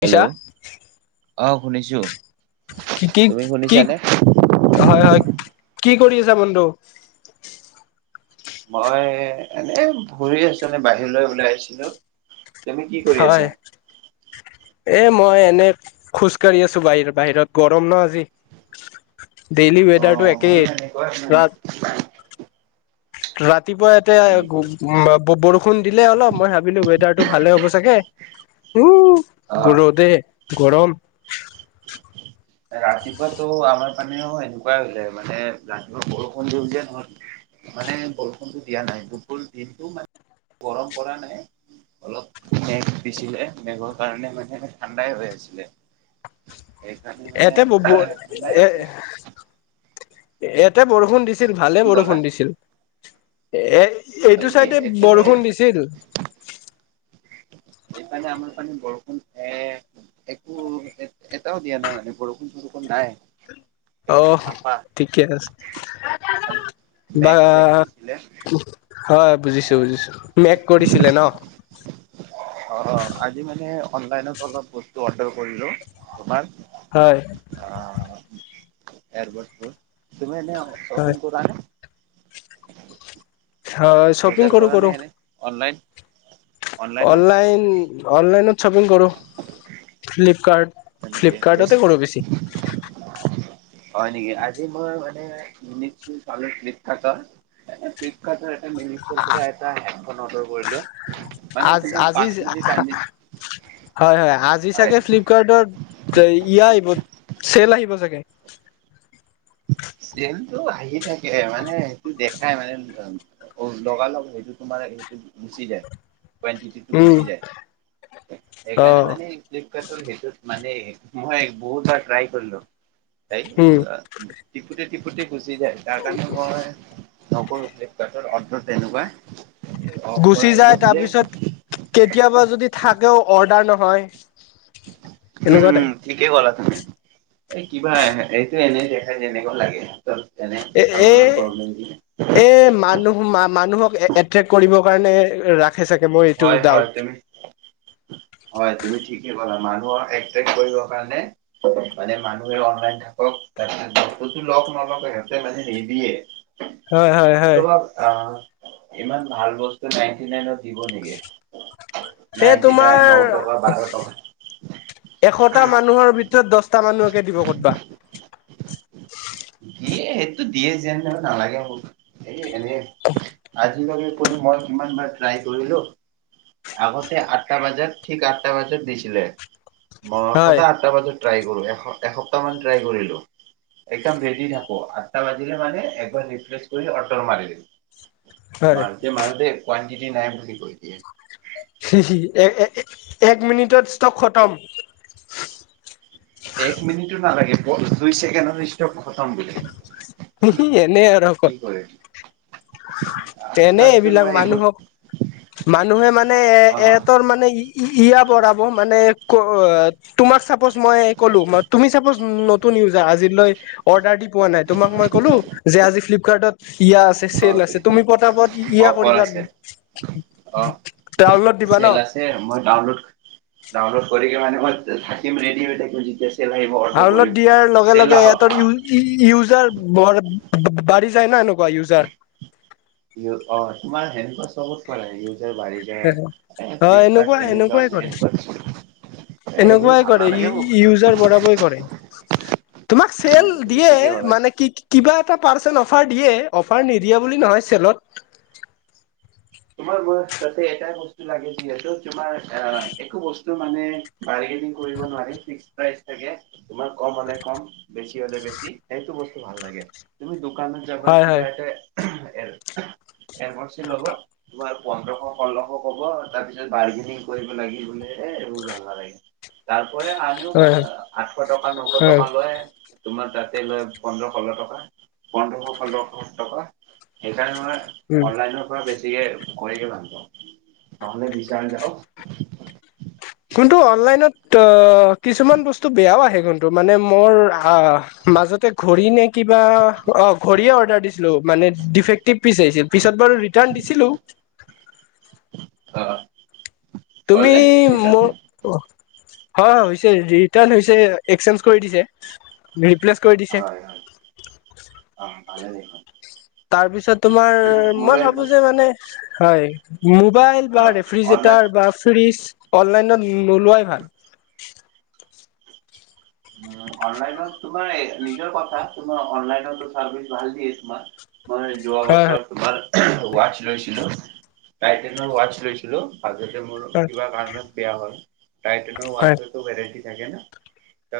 শুনিছা? অহ শুনিছোঁ কি কি কি হয় হয় কি কৰি আছা বন্ধু মই এনেই ফুৰি আছিলো এই বাহিৰলৈ ওলাই আহিছিলোঁ তেওঁ এ কি কৰি হয়। এ মই এনে খোজকাঢ়ি আছো বাহিৰ বাহিৰত গৰম ন' আজি। ডেইলি অ ৱেডাৰটো মইও একেই। এনেকুৱাই [unintelligible] ৰাতিপুৱা হয় নেকি? এ বৰষুণ দিলে অলপ মই ভাবিলো ৱেডাৰটো ভালে হ'ব চাগে। উ, অ ৰ'দে গৰম। ৰাতিপুৱাতো আমাৰ পানেও এনেকুৱাই হলে মানে ৰাতিপুৱা বৰষুণ দি নহল। মানে বৰষুণতটো দিয়া নাই দুপুৰ দিনটো মানে গৰম কৰা নাই। অলপ মেঘ পিছিলে মেঘৰ কাৰণে মানে ঠাণ্ডাই হৈ আছিলে সেইকাৰণে মানে এতে ব ব ঠাণ্ডাই এ আছে এতে বৰষুণ দিছে দিছিল ভালে কি ক'লা বৰষুণ দিছিল এ হয় এইটো নেকি চাইডে এইপিনে বৰষুণ দিছিল এইকাৰণে আমাৰ ফালে বৰষুণ এ একো এ এটাও দিয়া নাই মানে বৰষুণ চৰষুণ নাই অ চাফা ঠিকেই আছে খালি বা মেঘ চেক দিছিলে হয় বুজিছোঁ বুজিছোঁ মেক কৰিছিলে ন [inaudible] অ', আজি মানে অনলাইনত অলপ বস্তু অৰ্ডাৰ কৰিলো তোমাৰ। হয়। অ', এৰব তুমি এনে হয় শপিং কৰ নে? হয় বজাৰ শ্বপিং কৰো কৰা নে কৰো। এনে অনলাইন? অনলাইনত অলাইন অলাইনত শপিং কৰো। হয় ফ্লিপকাৰ্ট নেকি বেছ ফ্লিপকাৰ্টতে কৰোঁ বেছি। হয় নেকি আজি মই মানে শছো চল থাক। এ ফ্লিপকাৰ্টৰ এটা মিনিৰ পৰা এটা হডখন অৰ্ডাৰ কৰিলো। মানে আজ তোমাৰ আজি পাঁচ জি মিনিট আঁহ আনি আঁহ হয় হয়, আজি হয় চাগে ফ্লিপকাৰ্টৰ ইয়া আহিব চেল আহিব চাগে? চেলটো আহি থাকে মানে সেইটো দেখাই মানে অম অ অ লগালগ সেইটো তোমাৰ সেইটো গুচি যায়। কোৱানটিটিটো উম গুচি যায় সে অ সেইকাৰণে মানে ফ্লিপকাৰ্টৰ সেইটোত মানে মই বহুতবাৰ ট্ৰাই কৰিলো এই উম আ টিপুতে টিপুতে গুচি যায় তাৰ কাৰণে মই নকৰো একবাৰ তৰ অৰ্ধ তেনেকুৱা। অফাৰ গুচি আহিব যায় তাৰ বোলে পিছত কেতিয়াবা যদি থাকেও অৰ্ডাৰ নহয়। উম, এনেকুৱা টাইপ উম। ঠিকে ক'লা তুমি এই কিবা এহে এইটো এনেই দেখাই যেনেকুৱা লাগে। তৰ তেনে এ এ ছাৰ্ভাৰৰ প্ৰব্লেম দিয়ে। এ মানুহ মা মানুহক এ এট্ৰেক কৰিবৰ কাৰণে ৰা খে চাগে মই এইটো হয় ডাউট হয় তুমি হয় তুমি ঠিকে ক'লা, মানুহৰ এট্ৰেক কৰিবৰ কাৰণে মানে মানুহে অনলাইন থাকক তাৰ বস্তুটো লওক নলওক সিহঁতে মানে নিদিয়ে। হয়, হয়, হয়। অ', ইমান ভাল বস্তু নাইনটি নাইনত দিব নেকি? সেই নাইনটি নাইন, ন তোমাৰ টকা, বাৰ টকা এশটা মানুহৰ ভিতৰত দচটা মানুহকে দিব কতবা। দিয়ে সেইটো দিয়ে যেন নালাগে মোক। এই এনে আজিলৈকে পুলি মই কিমান বাৰ ট্ৰাই কৰিলো আগতে আঠটা বাজাত, ঠিক আঠটা বাজাত দিছিলে। মই হয় সদায় আঠটা বজাত ট্ৰাই কৰো, এস এসপ্তাহমান ট্ৰাই কৰিলো। দম ৰেদি থাকো, আঠটা বাজিলে মানে এবাৰ ৰিফ্ৰেছ কৰি অৰ্ডাৰ মাৰিম, হয় মাৰ তে মালতে কোৱাণ্টিটি নাই বুলি কৈ দিয়ে। চি চি, এ এ এ এক মিনিটত ষ্টক খতম। এক মিনিটো নালাগে, ব দুই ছেকেণ্ডতে ষ্টক খতম বোলে। সেইখিনি এনেই আৰু কি কয়। কৰে। আৰু তেনে তাৰপিছত এইবিলাক মই এইবোৰ মানুহক মানুহে মানে এ এ অ এহঁতৰ মানে ই ই ইয়া বঢ়াব মানে ক আ তোমাক চাপজ মই ক'লো, মা তুমি চাপজ নতুন ইউজ আজিলৈ অৰ্ডাৰ দি পোৱা নাই, তোমাক মই কলো যে আজি ফ্লিপকাৰ্টত ইয়া আছে অ চেল আছে, তুমি পতাপট ই ইয়া অফাৰ কৰিবা। আছে ডাউনলড দিবা ন? তে মই ডাউনলড - ডাউনলড কৰি কে মানে মই থাকিম ৰেডি হৈ থাকিম এতিয়া চি চেল আহিব অৰ্ডাৰ কৰিম, চেল আহক আহ ই ই ইউজাৰ বৰ বা বা বাঢ়ি যায় না এনেকুৱা ইউজাৰ। ইও, অ তোমাৰ সেনেকুৱা চবত কোৱা লাগি যায়, বাঢ়ি যায় এ অ এনেকুৱা ফ্লিপকাৰ্ট, এনেকুৱাই এমেজন কৰে এনেকুৱা কিছুমান এনেকুৱাই কৰে, ই ই ইউজাৰ বঢ়াবই কৰে। তোমাক চেল অ', তুমি দিয়ে ঠিকেই ক'লা। মানে কি কি কিবা এটা পাৰ্চেণ্ট অফাৰ দিয়ে, অফাৰ নিদিয়ে বুলি নহয় চেলত তোমাৰ বয়স তাতে এটাই বস্তু লাগে যিহেতু তোমাৰ আহ একো বস্তু মানে- বাৰ্গেনিং কৰিব নোৱাৰি ফিক্স প্ৰাইজ থাকে। তোমাৰ কম হলে কম বেছি হলে বেছি, সেইটো বস্তু ভাল লাগে। তুমি দোকানত যাবা হয় হয় কিবা এটা এ এনচি ল'ব। তোমাৰ পোন্ধৰশ ষোল্লশ কব তাৰ পিছত বাৰ্গেনিং কৰিব লাগি বোলে এ এবোৰ ভাল নালাগে। তাৰপৰা আনিও বা হয় হয় আঠশ টকা নশ হয় টকা লয়। তোমাৰ তাতে লয় পোন্ধৰ ষোল টকা পোন্ধৰশ ষোল্লশ টকা। সেইকাৰণে মই উম অনলাইনৰ পৰা বেছি- দিএ কৈ কিমান নহলে বিচাল যাওক। কোনটো অনলাইনত কিছুমান বস্তু বেয়াও আহে কোনটো মানে মোৰ আহ- মাজতে ঘড়ী নে কিবা অ ঘড়ীয়ে অৰ্ডাৰ দিছিলো মানে দিফেক- টিপ পিছ আহিছিল পিছত বাৰু ৰিটাৰ্ণ দিছিলো। অঁ অ' তুমি হ'লনে হয় মোৰ হয় হয় হৈছে ৰিটাৰ্ণ হৈছে এক্সচেঞ্জ কৰি দিছে। ৰিপ্লেছ কৰি দি- হয় হয়, অঁহ ভালে দেখোন। তাৰ পিছত তোমাৰ মোৰো মই ভাবো একবাৰ যে মানে, হয়। মোবাইল অ বা অনলাইন ৰেফ্ৰিযেটাৰ বা ফ্ৰিজ অনলাইনত নোলোৱাই ভাল। উম' অনলাইনত তোমাৰ নিজৰ কথা তোমাৰ অনলাইনো চাৰ্ভিচ ভাল দিয়ে তোমাৰ। মই যোৱা হয় হয় বছৰ তোমাৰ ৱাতচ লৈছিলো তাইটনৰ ৱাতচ লৈছিলো। মাজতে মোৰ হয় কিবা কাৰণত বেয়া হয় টাইটেনৰ হয় ওৱাটচতো ভেৰাইটি থাকে না।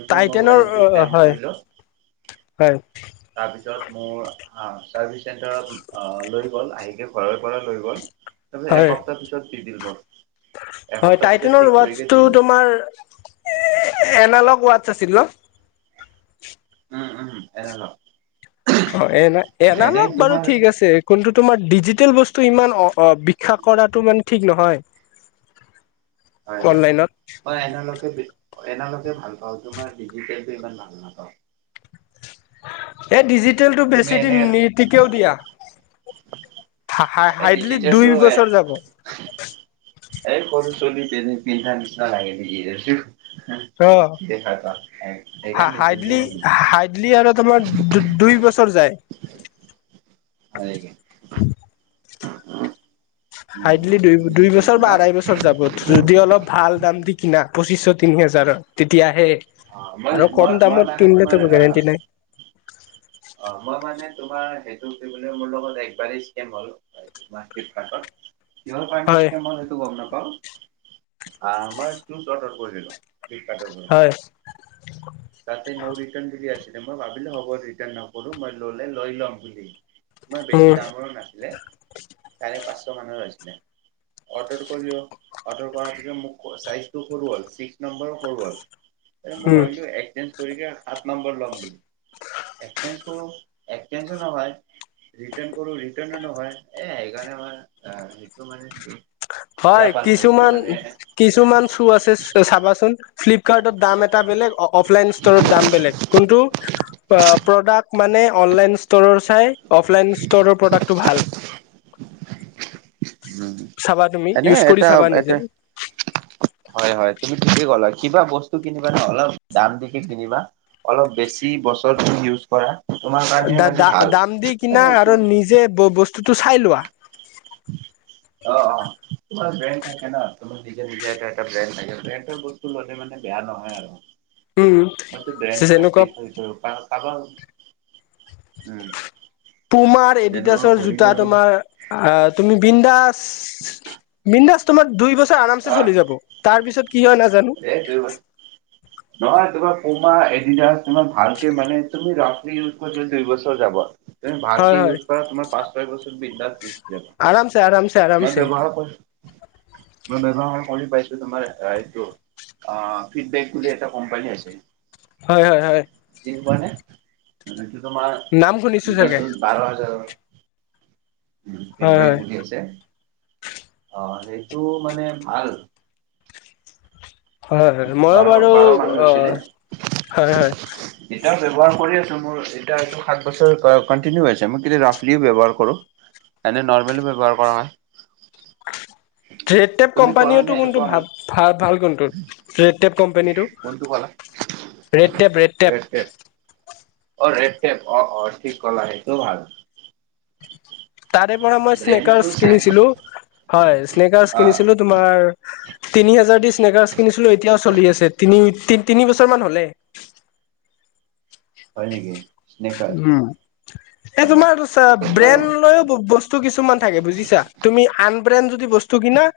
টাইটেনৰ হয় হয়। তাপিছত মোৰ- অঁ চাৰ্ভিচ চেণ্টাৰত লৈ গ'ল আহিকে ঘৰৰ পৰা লৈ গ'ল। তাপিছত হয় এসপ্তাহ পিছত বিল দিব। হয় টাইটনৰ ৱাটচছটো দিল। তোমাৰ এনালগ ৱাটচছ আছিলো। উম উম' এনালগ। অঁ এনা এনালগ বাৰু তোমাৰ ঠিক আছে। কোনটো তোমাৰ ডিজিটেল বস্তু ইমান অ অ বিখ্যা কৰাটো মানে ঠিক নহয়। হয় হয়। অনলাইনত মই এনালকে বেছ এনালকে ভাল পাওঁ, তোমাৰ ডিজিটেলটো ইমান ভাল নাপাওঁ। এ ডিজিটেলটো তুমি বেছিদিন এনে নীতিকেও দিয়া। হা হা এই হাইডলি ডিজিটেলটো দুই এ বছৰ যাব। এই কৰ ছলি পিন্ধা নিছা লাগে নেকি এটো। অ দেখা ত সেইকাৰণে নিপিন্ধো ময় যি টি খন। লি আৰু তোমাৰ দু দুই বছৰ যায়। ভাৰেকে। উম হাইডলি দুই দুই ডিজিটেলটো বছৰ বা ন। আঢ়াই বছৰ যাব। যদি অলপ ভাল দাম দি কিনা পঁচিশ তিনি হাজাৰৰ তেতিয়াহে- অ মই আৰু মই কম মই দামত মানে তোমাৰ কিনলেটো একো আহ গেৰেণ্টি নাই। অ মই মানে তোমাৰ সেইটো কি বুলে মোৰ লগত একবাৰেই স্কেম হল হয়। কিহৰ কাৰণে হয় স্কেম হল সেইটো গম নাপাওঁ। অঁ মই স্নুজ দতত বহিলোঁ ফ্লিপকাতৰ। হয়। তাতে নৌ ৰিটাৰ্ণ বুলি আচিলে মই ভাবিলো হব ৰিটাৰ্ণ নকৰো মই ললে লৈ লম বুলি। ইমান উম বেছি দামৰো নাছিলে চাৰে পাঁচশ মানৰ আছিলে অৰ্ডাৰ কৰিও অৰ্ডাৰ কৰাৰ পিছত মোক অ চাইজ টো সৰু হল এক নম্বৰ সৰু হল এ মই উম ভাবিলো এক চেঞ্জ কৰি সাত নম্বৰ ল'ম একচেঞ্জ কৰো একচেঞ্জো নহয় ৰিটাৰ্ণ কৰোঁ ৰিটাৰনো নহয় এ সেইকাৰণে মই আ সেইটো মানে বেয়া হয় পালো সেইটো কিছুমান মানে কিছুমান চো আছে চাবাচোন ফ্লিপকাৰ্টত দাম এটা বেলেগ অ অ অফলাইন ষ্ট'ৰত দাম বেলেগ কোনটো প্ৰডাক্ট মানে অনলাইন ষ্ট'ৰৰ চাই অফলাইন ষ্টৰৰ প্ৰডাক্টটো ভাল উম চাবা তুমি এনে ইউজ কৰি এটা চাবা নিজে এটোৱে হয় হয় তুমি ঠিকে ক'লা কিবা বস্তু কিনিবা ন অলপ দাম দিকি কিনিবা অলপ বেছি বছৰটো ইউজ কৰা তোমাৰ কাৰণে দ মানে দা ভাল। দাম দি কিনা মানে অ আৰু নিজে ব ব বস্তুটো চাই লোৱা অ অ তোমাৰ ব্ৰেন থাকে ন তোমাৰ নিজা নিজা এটা এটা ব্ৰেণ্ড থাকে ব্ৰেণ্ড বস্তু ললে মানে বেয়া নহয় উম আৰু মইতো ব্ৰে যেনেকুৱা কাৰাবাৰ উম [unintelligible] পুমাৰ যেনেকুৱা এডিডাছৰ ঘড়ী জোতা ললো তোমাৰ আহ তুমি বিনদাস বিন দাস তোমাৰ দুই বছ তে আৰামচে চলি যাব তাৰ পিছত কি হয় নাজানো এ দুই মাহ নহয় তোমাৰ পুমা এডিডাছ তোমাৰ ভালকে মানে তুমি ৰাফলি ইউজ কৰিলে দুই বছৰ যাব তুমি হয় ভালকে হয় ইউজ কৰা তোমাৰ পাঁচ ছয় বছৰ বিনদাছ গুচি আৰামছে আৰামছে যাব মই আৰামছে ব্যৱহাৰ কৰ মই ব্যৱহাৰ কৰি পাইছো তোমাৰ আ এইটো অ ফিডবেক বুলি এটা কম্পানী আছে হয় হয় হয় চীন পোৱা নে এইটো তোমাৰ নাম শুনিছো চাগে জোতাটোৰ বাৰ হাজাৰৰ হয় ফিডবেক হয় বুলি আছে অ সেইটো মানে ভাল হয় হয় মইও বাৰ বাৰু বাৰ মান অ হয় হয় এতিয়াও ব্যৱহাৰ কৰি আছো মোৰ জোতা এযোৰ সাত বছৰ ক কণ্টিনিউ হৈ আছে মোৰ কিন্তু ৰাফলি ব্যৱহাৰ কৰো এনেই নৰ্মেলি ব্যৱহাৰ কৰা নাই ট্ৰেড টেপ তুমি কৰা নে কম্পানীওটো কন্তু এনেকুৱা মানে ভাল ভাল ভাল কন টোত ৰেডটেপ কোম্পানীটো কোনটো ক'লা ৰেডটেপ ৰেডটেপ ৰেড টেপ অ ৰেডটেপ অ অ ঠিক কলা সেইটো ভাল তাৰে পৰা মই ব্ৰেণ্ডটো স্নেকাৰছ চাই কিনিছিলো হয় স্নেকাৰছ অ কিনিছিলো তোমাৰ তিনি হাজাৰ দি স্নেকাৰ্ছ কিনিছিলো এতিয়াও চলি আছে তিনি তি তিনি বছৰমান হলে হয় নেকি? স্নেকাৰ উম এ তোমাৰ চা বাৰু ব্ৰেন লৈও ব বস্তু কিছুমান থাকে বুজিছা। তুমি আনব্ৰেণ্ড যদি বস্তু কিনা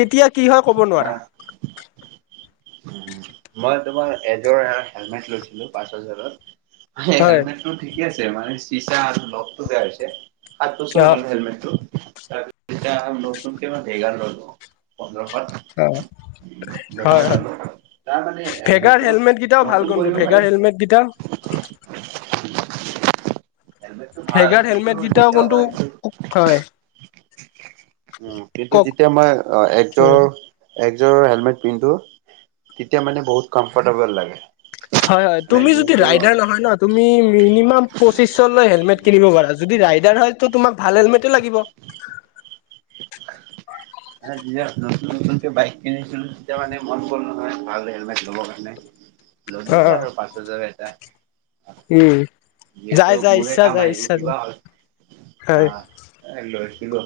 কেতিয়া কি হয় ক'ব নোৱাৰা। [unintelligible] মই তোমাৰ এযোৰ হেলমেট লৈছিলো পাঁচ হাজাৰত। হে হয় হেলমটটো ঠিকে আছে মানে, চিচা লকটো বেয়া হৈছে। সাত বছৰ অ হ'ল হেলমেটটো তাৰ পিছত এতিয়া নতুনকে মানে ভেগাল ললো। পোন্ধৰশত। অ দেখ হয় হয় [unintelligible] তাৰ মানে ভেগাৰ হেলমেটটো হেলমেট কেইটাও ভাল নতুন কোনটো কৰিব ভেগাৰ পাৰে হেলমেট কেইটা [unintelligible] ভাল ভেগাৰ হেলমেট কিন্তু কেইটাও কোনটো কিতাবা হিটো হয় উম কিন্তু কওক যেতিয়া মই অ এক হয় একজোৰৰ হেলমেট পিন্ধো তেতিয়া মানে বহুত কমফৰ্টেবল লাগে হয় হয় মানে তুমি যদি যিহেতু ৰাইডাৰ নহয় ন তুমি মিনিমাম পঁচিশ লৈ হেলমেট কিনিব পাৰা। যদি ৰাইডাৰ হয় ত তোমাক ভাল হেলমেটে লাগিব। যেতিয়া নতুন নতুনকে বাইক কিনিছিলো তেতিয়া মানে মন গল নহয় ভাল হেলমেট ল'বৰ কাৰণে। লৈ দিলো আৰু পাঁচ হাজাৰ এটা। উম যাই যিহেতো যাই মোৰে ইচ্ছা কাম যায় আহিব ইচ্ছা যায় কিবা, হলে হয় আহ এ লৈছিলো।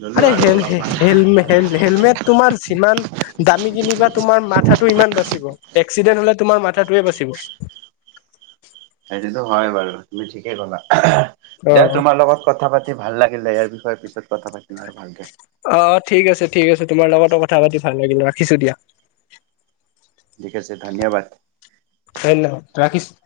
ললো আৰে আৰু হেল হেল অলপমান হেলমেট হেলমেট তোমাৰ যিমান দামি কিনিবা তোমাৰ মাথাটো ইমান বাচিব। এক্সিডেণ্ট হলে তোমাৰ মাথাটোৱে বাচিব। সেইটোতো হয় বাৰু তুমি ঠিকেই ক'লা দিয়া অ তোমাৰ লগত কথা পাতি ভাল লাগিলে, ইয়াৰ বিষয়ে পিছত কথা পাতিম আৰু ভালকে। অ' ঠিক আছে ঠিক আছে তোমাৰ লগতো কথা পাতি ভাল লাগিলে, ৰাখিছো দিয়া। ঠিক আছে ধন্যবাদ। ধন্যবাদ, ৰাখিছো।